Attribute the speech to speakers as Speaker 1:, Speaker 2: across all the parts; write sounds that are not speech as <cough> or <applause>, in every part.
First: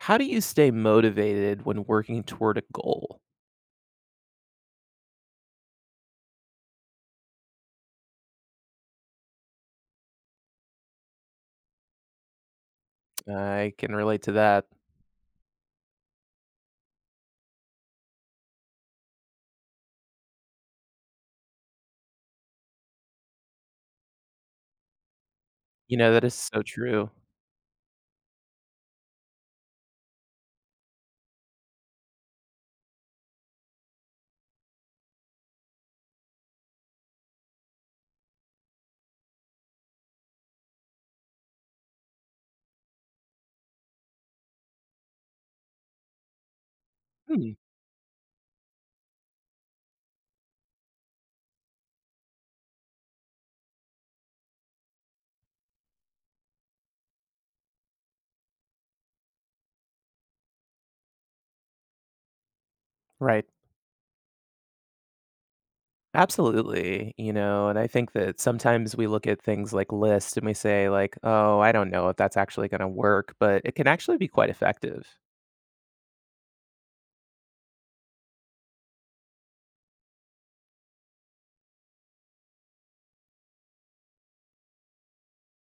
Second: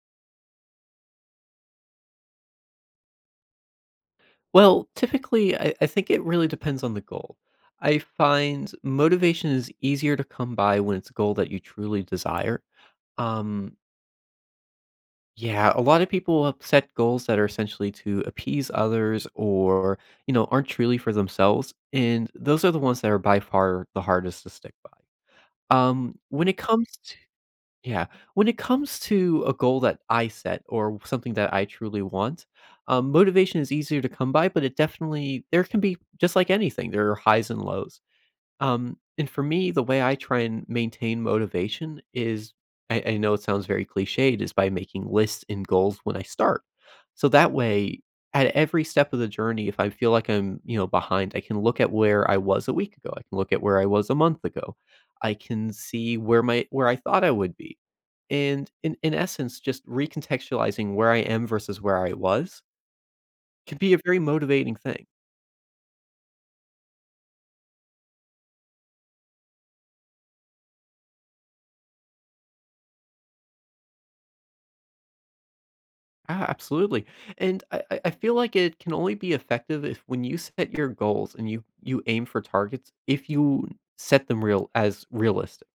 Speaker 1: How do you stay motivated when working toward a goal?
Speaker 2: Well, typically, I think it really depends on the goal. I find motivation is easier to come by when it's a goal that you truly desire.
Speaker 1: I
Speaker 2: Um,
Speaker 1: can relate to that.
Speaker 2: yeah, a lot of people will set goals that are essentially to appease others or, you know, aren't truly for themselves. And those are the ones that are by far the hardest to stick by.
Speaker 1: You know, that is
Speaker 2: When it
Speaker 1: so
Speaker 2: comes
Speaker 1: true.
Speaker 2: Yeah. When it comes to a goal that I set or something that I truly want, motivation is easier to come by, but it definitely, there can be just like anything, there are highs and lows. And for me, the way I try and maintain motivation is I know it sounds very cliched, is by making lists and goals when I start. So that
Speaker 1: Hmm.
Speaker 2: way, at every step of the journey, if I feel like I'm, you know, behind, I can look at where I was a week ago. I can look at where I was a month ago. I can see where my where I thought I would be and in essence, just recontextualizing where I am versus where I was
Speaker 1: Right.
Speaker 2: can be a very motivating thing.
Speaker 1: Absolutely, you know, and I think that sometimes we look at things like lists and we say like, "Oh, I don't know if that's actually gonna work," but it can actually be quite effective.
Speaker 2: Absolutely. And I feel like it can only be effective if when you set your goals and you aim for targets, if you set them real as realistic.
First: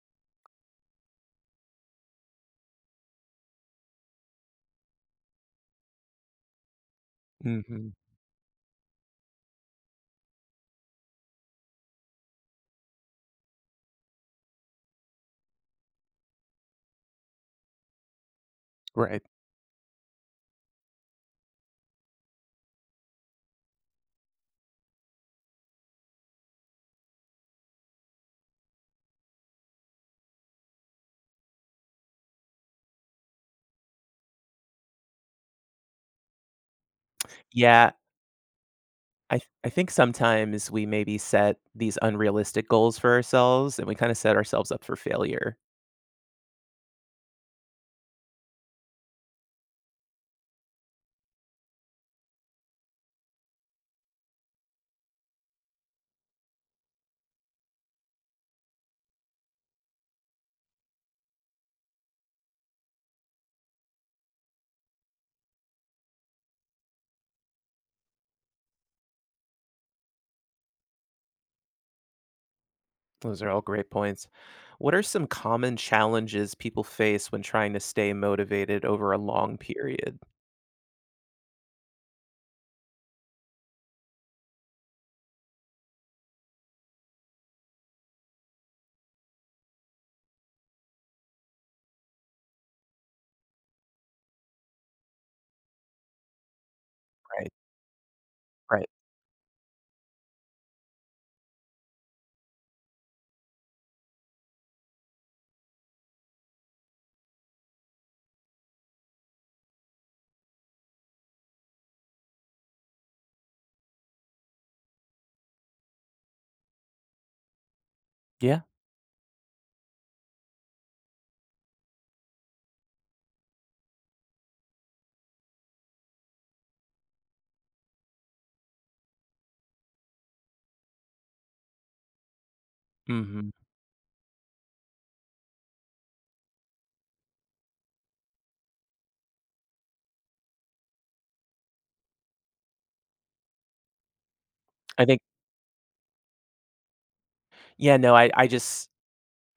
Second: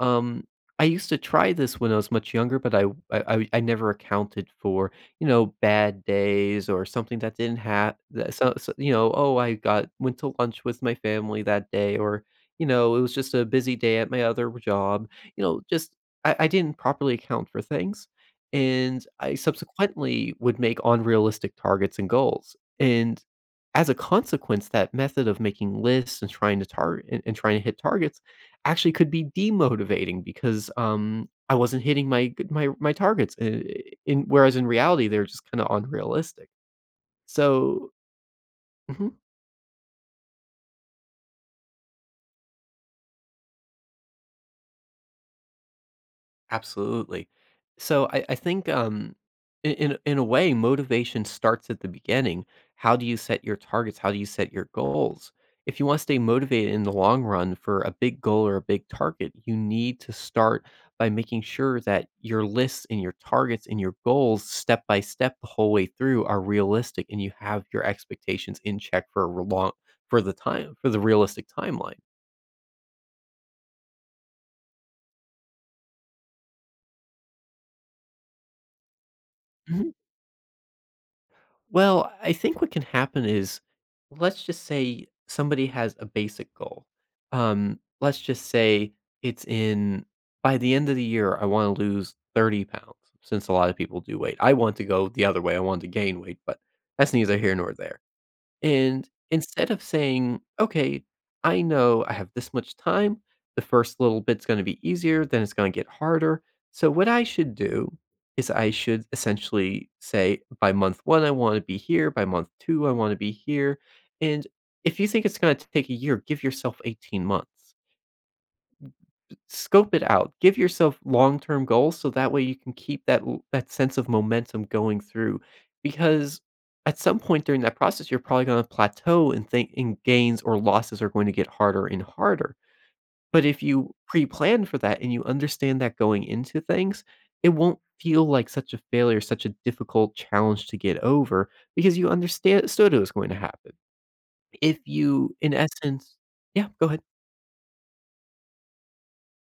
Speaker 2: Um, I used to try this when I was much younger, but I never accounted for, you know, bad days or something that didn't
Speaker 1: Mhm.
Speaker 2: have that so you know, "Oh, I got went to lunch with my family that day," or, you know, "It was just a busy day at my other job." You know, just I didn't properly account for things, and
Speaker 1: Right.
Speaker 2: I subsequently would make unrealistic targets and goals, and as a consequence, that method of making lists and trying to target and trying to hit targets actually could be demotivating because, I wasn't hitting my my targets, I in whereas in reality, they're just kinda unrealistic.
Speaker 1: Yeah,
Speaker 2: So. Mhm.
Speaker 1: I think sometimes we maybe set these unrealistic goals for ourselves and we kind of set ourselves up for failure.
Speaker 2: Absolutely. So I think in a way, motivation starts at the beginning. How do you set your targets? How do you set your goals? If you want to stay motivated in the long run for a big goal or a big target, you need to start by making sure that your lists and your targets and your goals, step by step, the whole way through, are realistic, and you have your expectations in check for a long for the time for the realistic timeline.
Speaker 1: Those are all great points. What are some common challenges people face when trying to stay motivated over a long period?
Speaker 2: Well, I think what can happen is, let's just say somebody has a basic goal. Let's just say it's in by the end of the year, I want to lose 30 pounds since a lot of people do weight. I want to go the other way. I want to gain weight, but that's neither
Speaker 1: Right.
Speaker 2: here nor there.
Speaker 1: Right.
Speaker 2: And instead of saying, okay, I know I have this much time, the first little bit's going to be easier, then it's going to get harder. So, what I should do is I should essentially say, by month one, I want to be here. By month two, I want to be here. And if you think it's going to take a year, give yourself 18 months.
Speaker 1: Yeah.
Speaker 2: Scope it out. Give yourself long-term goals so that way you can keep that sense of momentum going through because at some point during that process you're probably going to plateau, and gains or losses are going to get harder and harder. But
Speaker 1: Hmm.
Speaker 2: if you pre-plan for that and you understand that going into things, it won't feel like such a failure, such a difficult challenge to get over because you understand stood it was going to happen. If
Speaker 1: I think,
Speaker 2: you in essence. Yeah, go ahead.
Speaker 1: yeah, no, I just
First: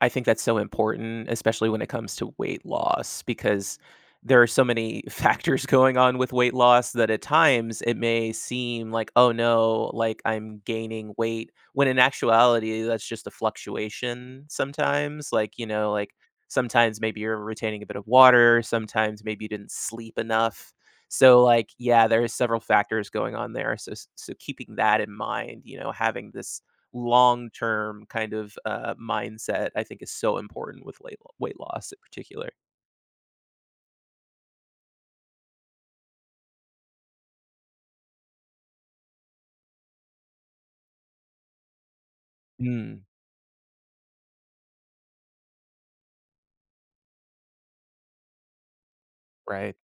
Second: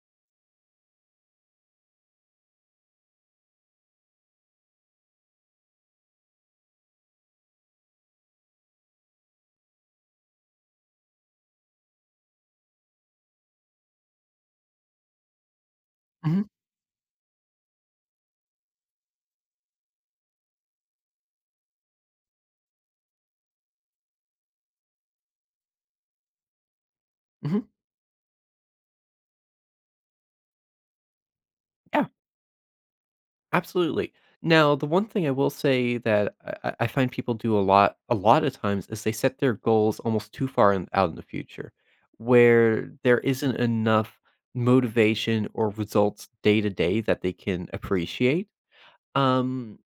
Speaker 1: I think that's so important, especially when it comes to weight loss, because there are so many <laughs> factors going on with weight loss that at times it may seem like, oh no, like I'm gaining weight, when in actuality, that's just a fluctuation sometimes. Like, you know, like
Speaker 2: Mhm.
Speaker 1: sometimes maybe you're retaining a bit of water, sometimes maybe you didn't sleep enough. So, like, yeah, there is several factors going on there. So keeping that in mind, you know, having this long
Speaker 2: Mhm.
Speaker 1: term kind of mindset, I think is so important with weight loss in
Speaker 2: Yeah.
Speaker 1: particular.
Speaker 2: Absolutely. Now, the one thing I will say that I find people do a lot of times, is they set their goals almost too far out in the future, where
Speaker 1: Mm.
Speaker 2: there isn't enough motivation or results day to day that they can appreciate,
Speaker 1: Right.
Speaker 2: um,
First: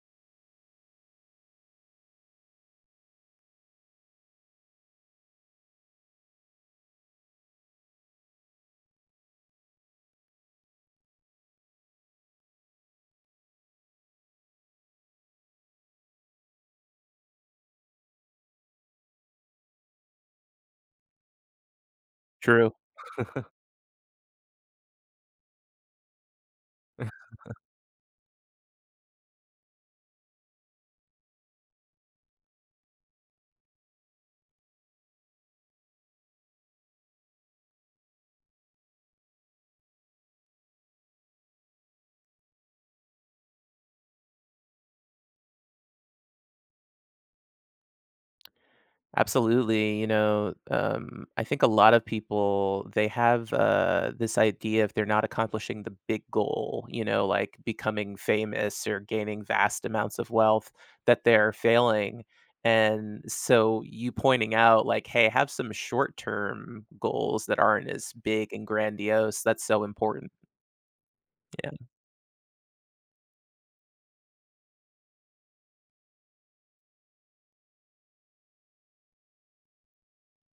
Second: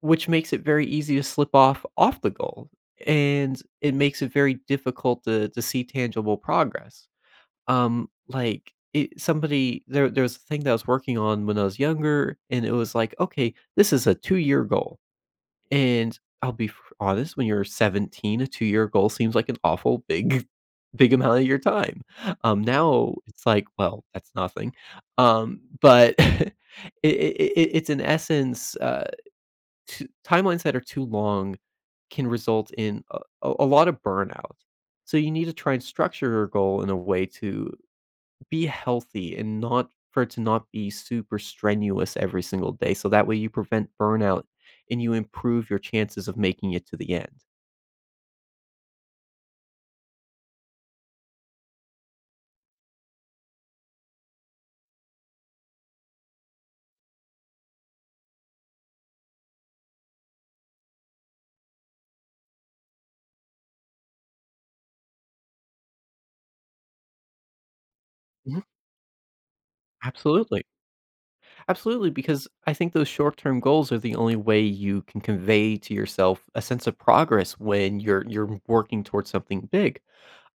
Speaker 2: which makes it very easy to slip off the goal, and it makes it very difficult to see tangible progress. Like, it somebody there there was a thing that I was working on when I was younger, and it was like, "Okay, this is a two-year goal." And I'll be f honest, when you're 17, a two-year goal seems like an awful big <laughs> big amount of your time.
Speaker 1: True.
Speaker 2: Now it's like, well, that's nothing. But <laughs> it's in essence, t timelines that are too long can result in a lot of burnout. So you need to try and structure your goal in a way to be healthy and not for it to not be super strenuous every single day, so that way you prevent burnout and you improve your chances of making it to the end.
Speaker 1: Absolutely. I think a lot of people they have this idea if they're not accomplishing the big goal, you know, like becoming famous or gaining vast amounts of wealth, that they're failing. And so you pointing out like, hey, have some short term goals that aren't as big
Speaker 2: Mhm.
Speaker 1: and grandiose. That's so important.
Speaker 2: Absolutely. Absolutely, because I think those short term goals are the only way you can convey to yourself a sense of progress when you're working towards something big.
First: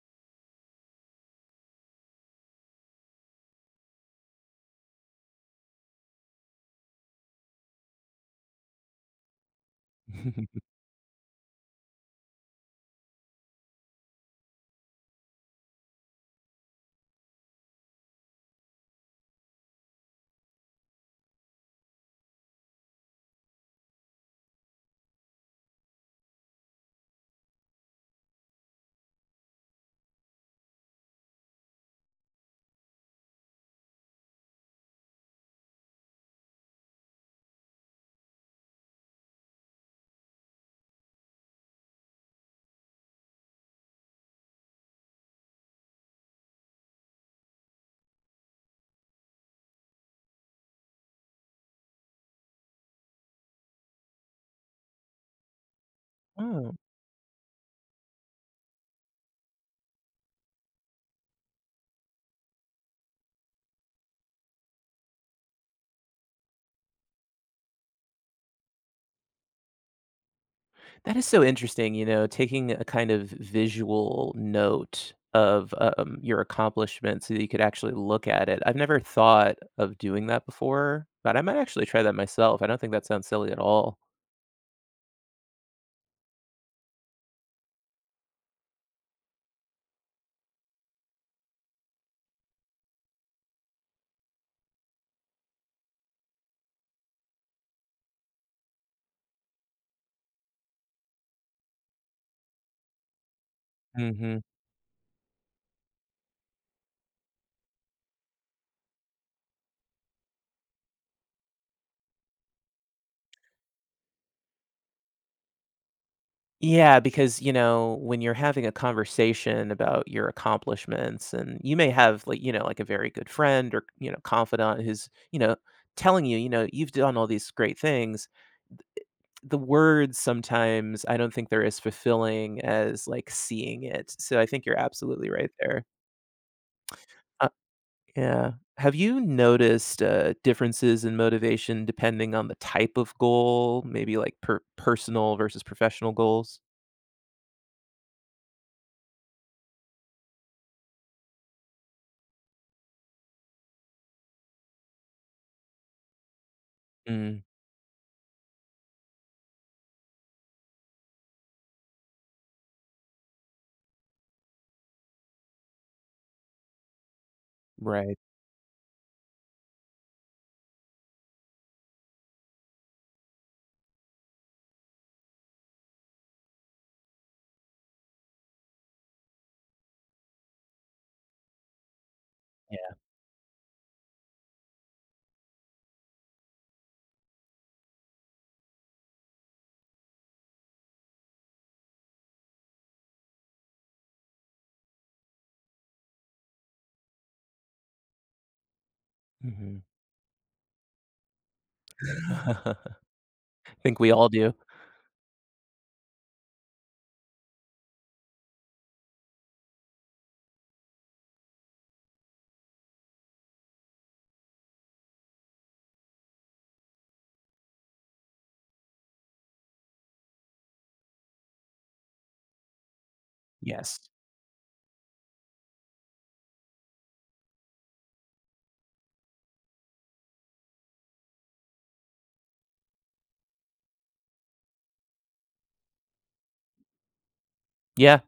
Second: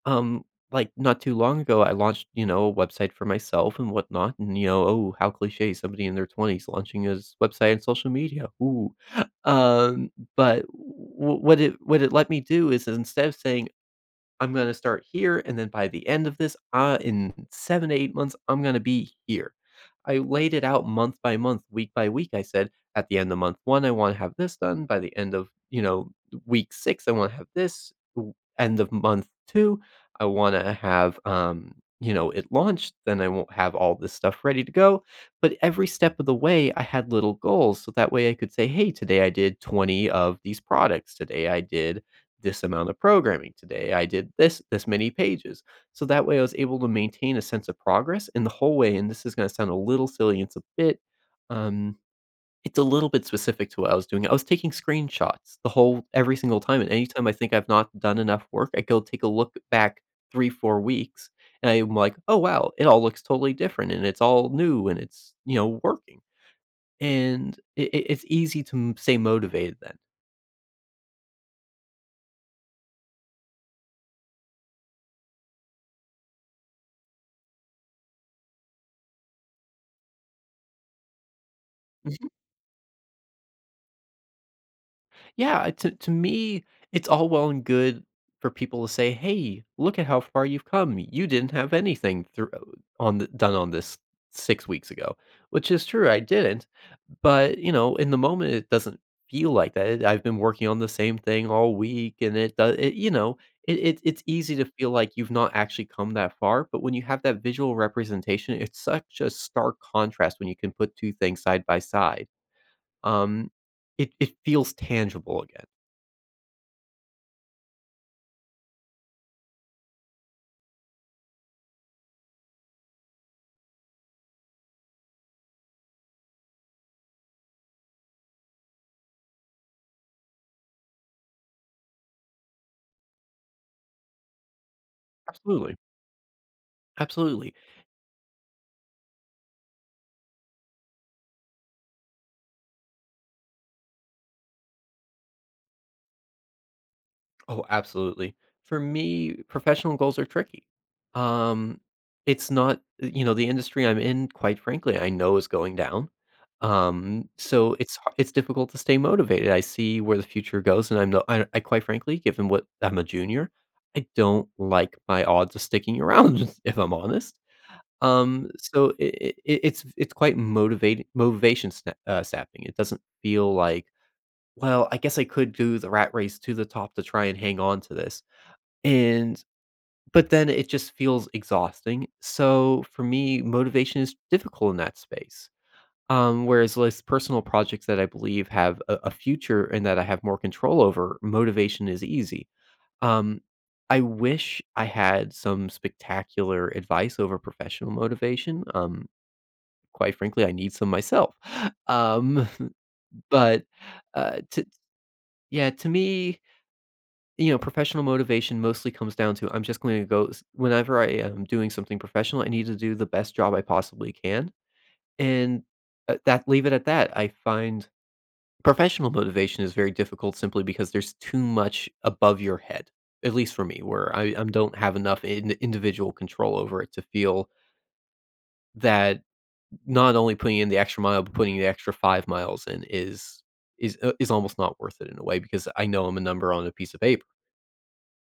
Speaker 2: Um, like not too long ago, I launched you know a website for myself and whatnot, and you know oh how cliche somebody in their twenties launching his website and social media. Ooh, <laughs> um,
Speaker 1: Yeah. <laughs>
Speaker 2: but what it let me do is instead of saying I'm gonna start here, and then by the end of this, in 7 to 8 months, I'm gonna be here. I laid it out month by month, week by week. I said, at the end of month 1, I wanna have this done. By the end of, you know, week 6, I wanna have this. W End of month 2, I wanna have, you know, it launched, then I won't have all this stuff ready to go. But every step of the way, I had little goals, so that way I could say, "Hey, today I did 20 of these products. Today I did, this amount of programming today. I did this many pages. So that way I was able to maintain a sense of progress in the whole way. And this is going to sound a little silly. It's a bit um it's a little bit specific to what I was doing. I was taking screenshots the whole every single
Speaker 1: Oh,
Speaker 2: time. And anytime I think I've not done enough work, I go take a look back three, 4 weeks and I'm like, oh wow, it all looks totally different and it's all new and it's you know working. And it's easy to stay motivated
Speaker 1: that is so interesting, you know, taking a kind of visual note of, your accomplishment so that you could actually look at it. I've never thought of doing that before, but I might actually try that
Speaker 2: then.
Speaker 1: myself. I don't think that sounds silly at all.
Speaker 2: Yeah, to me, it's all well and good for people to say, "Hey, look at how far you've come. You didn't have anything done on this 6 weeks ago," which is true, I didn't. But, you know, in the moment, it doesn't feel like that. I've been working on the same thing all week, and you know, it's
Speaker 1: Mhm.
Speaker 2: easy to feel like you've not actually come that far. But when you have that visual representation, it's such a stark contrast when you can put two things side by side. Um, it feels tangible again.
Speaker 1: Yeah, because, you know, when you're having a conversation about your accomplishments and you may have like, you know, like a very good friend or, you know, confidant who's, you know, telling you, you know, you've done all these great things. The words sometimes I don't think they're as fulfilling as, like, seeing it, so I think you're absolutely right
Speaker 2: Absolutely.
Speaker 1: there. Uh
Speaker 2: Absolutely.
Speaker 1: yeah. Have you noticed, differences in motivation depending on the type of goal, maybe, like, personal versus professional goals?
Speaker 2: Oh, absolutely. For me, professional goals are tricky. Um, it's not, eh, You know, the industry I'm in, quite frankly, I know is going down.
Speaker 1: Mm.
Speaker 2: So it's difficult to stay motivated. I see where the future goes, and I'm no, I quite frankly, given what I'm a junior, I don't like my odds of sticking around, <laughs> if I'm honest.
Speaker 1: Right.
Speaker 2: So it's quite motivation sapping. It doesn't feel like. Well, I guess I could do the rat race to the top to try and hang on to this. And but then it just feels exhausting. So
Speaker 1: Yeah.
Speaker 2: for me, motivation is difficult in that space. Whereas less personal projects that I believe have a future and that I have more control over, motivation is easy. Um, I wish I had some spectacular advice over professional motivation.
Speaker 1: Mhm.
Speaker 2: Quite frankly, I need some myself. <laughs> Um,
Speaker 1: <laughs>
Speaker 2: <laughs> but
Speaker 1: Think we all
Speaker 2: uh,
Speaker 1: do.
Speaker 2: to, yeah, to me, you know, professional motivation mostly comes down to I'm just going to go s whenever I am doing something professional, I need to do the best job I possibly can, and, that leave it at that. I find professional motivation is very difficult simply because there's too much above your head, at least for me,
Speaker 1: Yes.
Speaker 2: where I don't have enough in individual control over it to feel that not only putting in the extra mile, but putting the extra 5 miles in is is almost not worth it in a way because I know I'm a number on a piece of paper.
Speaker 1: Yeah.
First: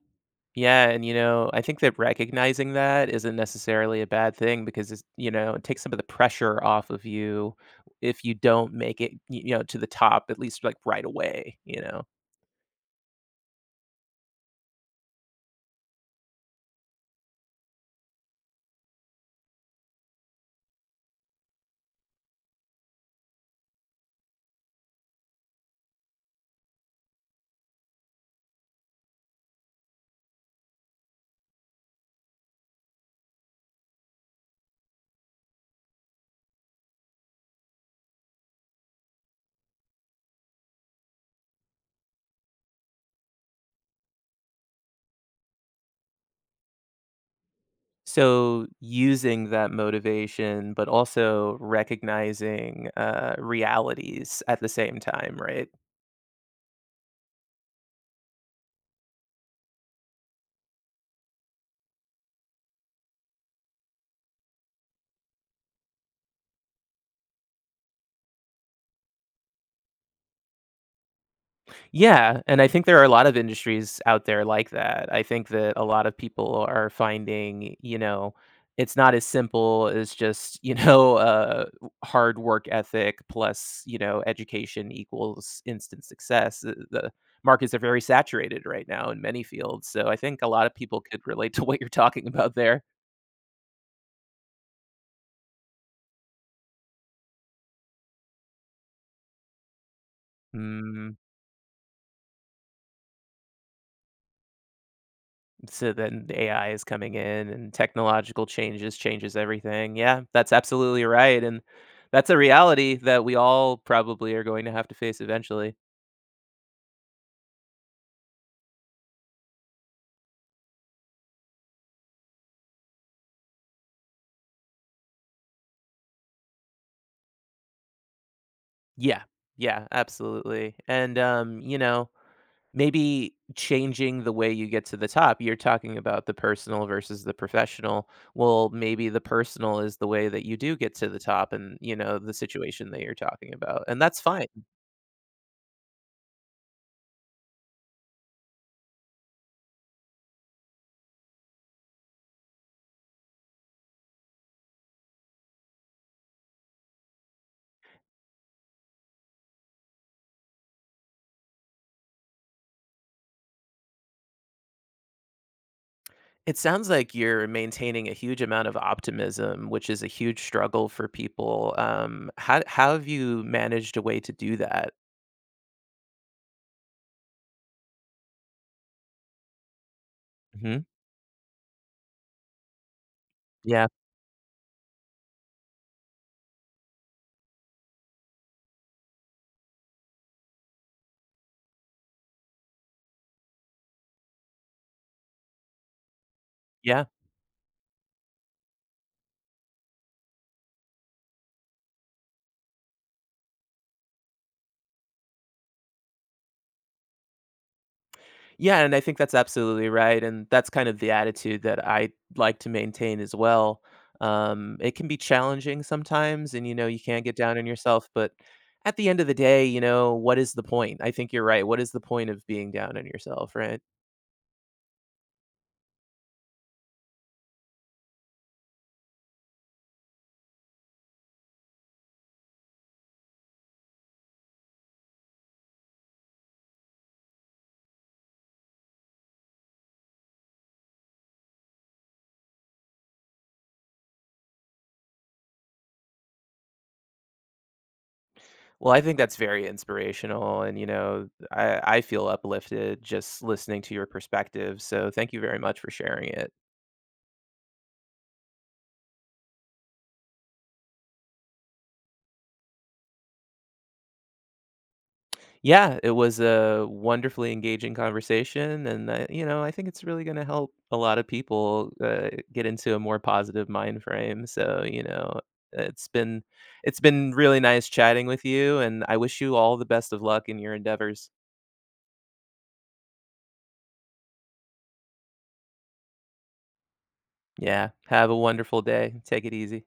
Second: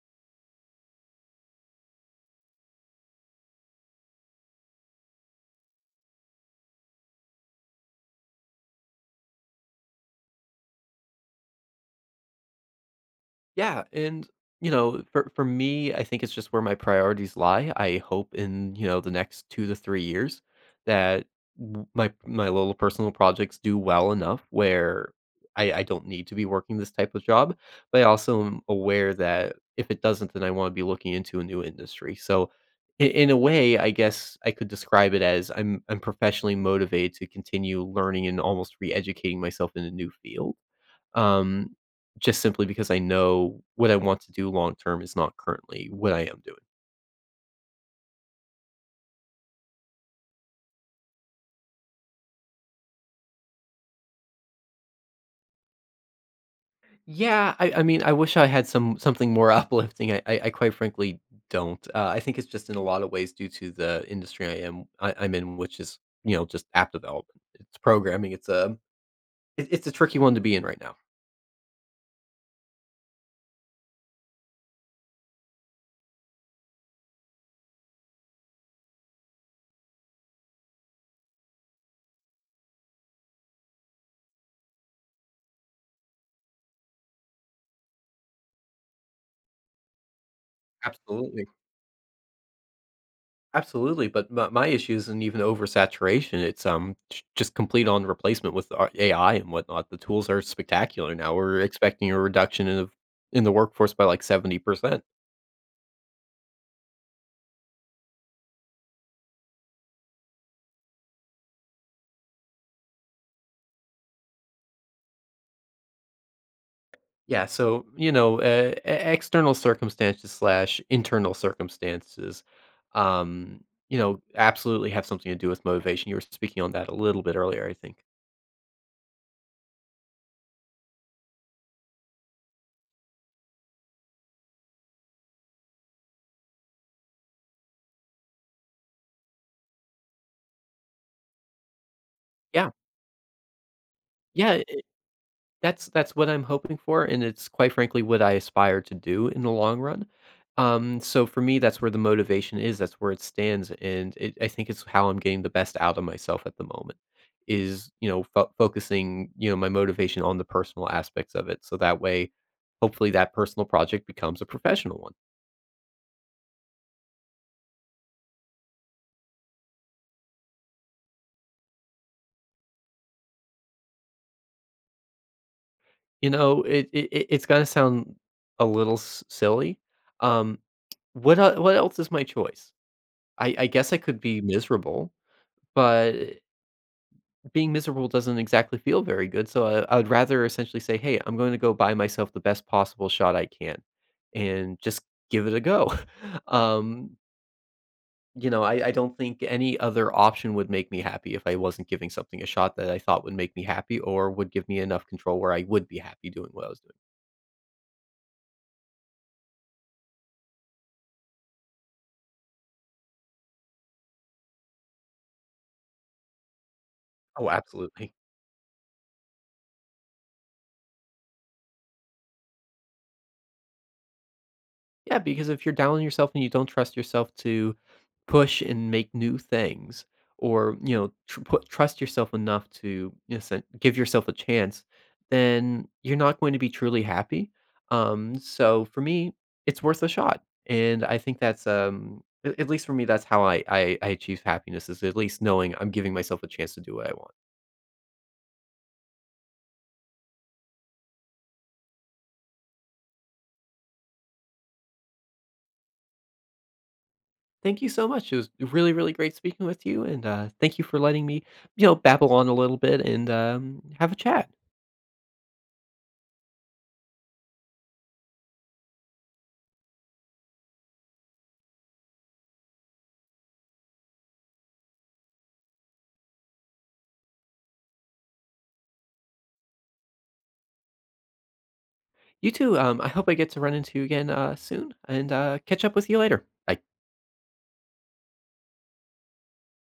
Speaker 1: Yeah, and, you know, I think that recognizing that isn't necessarily a bad thing because it's, you know, it takes some of the pressure off of you if you don't make it, y you know, to the top, at least, like, right away, you know?
Speaker 2: Yeah, and, you know, for me, I think it's just where my priorities lie. I hope in, you know, the next 2 to 3 years that w my my little personal projects do well enough where I don't need to be working this type of job, but I also am aware that if it doesn't, then I wanna be looking into a new industry. So I in a way, I guess I could describe it as I'm professionally motivated to continue learning and almost re-educating myself in a new field, um, just simply because I know what I want to do long term is not currently what I am doing.
Speaker 1: So, using that motivation, but also recognizing, realities at the same time, right?
Speaker 2: Yeah, I mean, I wish I had something more <laughs> uplifting. I quite frankly don't. I think it's just in a lot of ways due to the industry I'm in, which is, you know, just app development. It's programming. It's a it's a tricky one to be in right now.
Speaker 1: Yeah, and I think there are a lot of industries out there like that. I think that a lot of people are finding, you know, it's not as simple as just, you know, <laughs> hard work ethic plus, you know, education equals instant success. The markets are very saturated right now in many fields. So I think a lot of people could
Speaker 2: Absolutely.
Speaker 1: relate to what you're talking about there.
Speaker 2: Absolutely, but my issue isn't even oversaturation. It's, j just complete on replacement with a AI and whatnot. The tools are
Speaker 1: Mm-hmm.
Speaker 2: spectacular now. We're expecting a reduction in the workforce by, like, 70%.
Speaker 1: So then the AI is coming in and technological changes everything. Yeah, that's absolutely right. And that's a reality that we all probably are going to have to face eventually.
Speaker 2: Yeah, so, you know, e external circumstances/internal slash internal circumstances, um, you know, absolutely have something to do with motivation. You were speaking on that a little bit earlier, I think.
Speaker 1: Yeah. Yeah, absolutely. And you know, maybe changing the way you get to the top. You're talking about the personal versus the professional. Well, maybe the personal is the way that you do get to the top and, you know, the
Speaker 2: Yeah,
Speaker 1: situation that you're talking about. And that's fine.
Speaker 2: yeah. That's what I'm hoping for, and it's quite frankly what I aspire to do in the long run. So for me, that's where the motivation is. That's where it stands, and I think it's how I'm getting the best out of myself at the moment. Is, you know, focusing, you know, my motivation on the personal aspects of it, so that way, hopefully, that personal project becomes a professional one.
Speaker 1: It sounds like you're maintaining a huge amount of optimism, which is a huge struggle for people. How have you managed a way to do that?
Speaker 2: You know, it's gonna sound a little silly. Um,
Speaker 1: Mhm.
Speaker 2: what else is my choice? I
Speaker 1: Yeah.
Speaker 2: guess I could be miserable, but being miserable doesn't exactly feel very good. So I would rather essentially say, hey, I'm going to go buy myself the best possible shot I can and just give it a go. <laughs>
Speaker 1: Yeah.
Speaker 2: um, you know, I don't think any other option would make me happy if I wasn't giving something a shot that I thought would make me happy or would give me enough control where I would be happy doing what I was doing.
Speaker 1: Yeah, and I think that's absolutely right, and that's kind of the attitude that I like to maintain as well. It can be challenging sometimes and, you know, you can't get
Speaker 2: Oh,
Speaker 1: down on yourself,
Speaker 2: absolutely.
Speaker 1: but at the end of the day, you know, what is the point? I think you're right. What is the point of being down on yourself, right?
Speaker 2: Yeah, because if you're down on yourself and you don't trust yourself to push and make new things, or, you know, trust yourself enough to, you know, give yourself a chance, then you're not going to be truly happy. So for me, it's worth a shot, and I think that's, at least for me, that's how I achieve happiness is at least knowing I'm giving myself a chance to do what I want.
Speaker 1: Well, I think that's very inspirational, and, you know, I feel uplifted just listening to your perspective, so thank you very much for sharing it.
Speaker 2: Thank you so much. It was really, really great speaking with you, and thank you for letting me, you know, babble on a little bit and, have a chat.
Speaker 1: Yeah, it was a wonderfully engaging conversation, and, you know, I think it's really gonna help a lot of people, get into a more positive mind frame, so, you know, it's been it's been really nice chatting with you, and I wish you all the best of luck in your endeavors.
Speaker 2: You too. I hope I get to run into you again soon and catch up with you later. Bye.
Speaker 1: Yeah, have a wonderful day. Take it easy.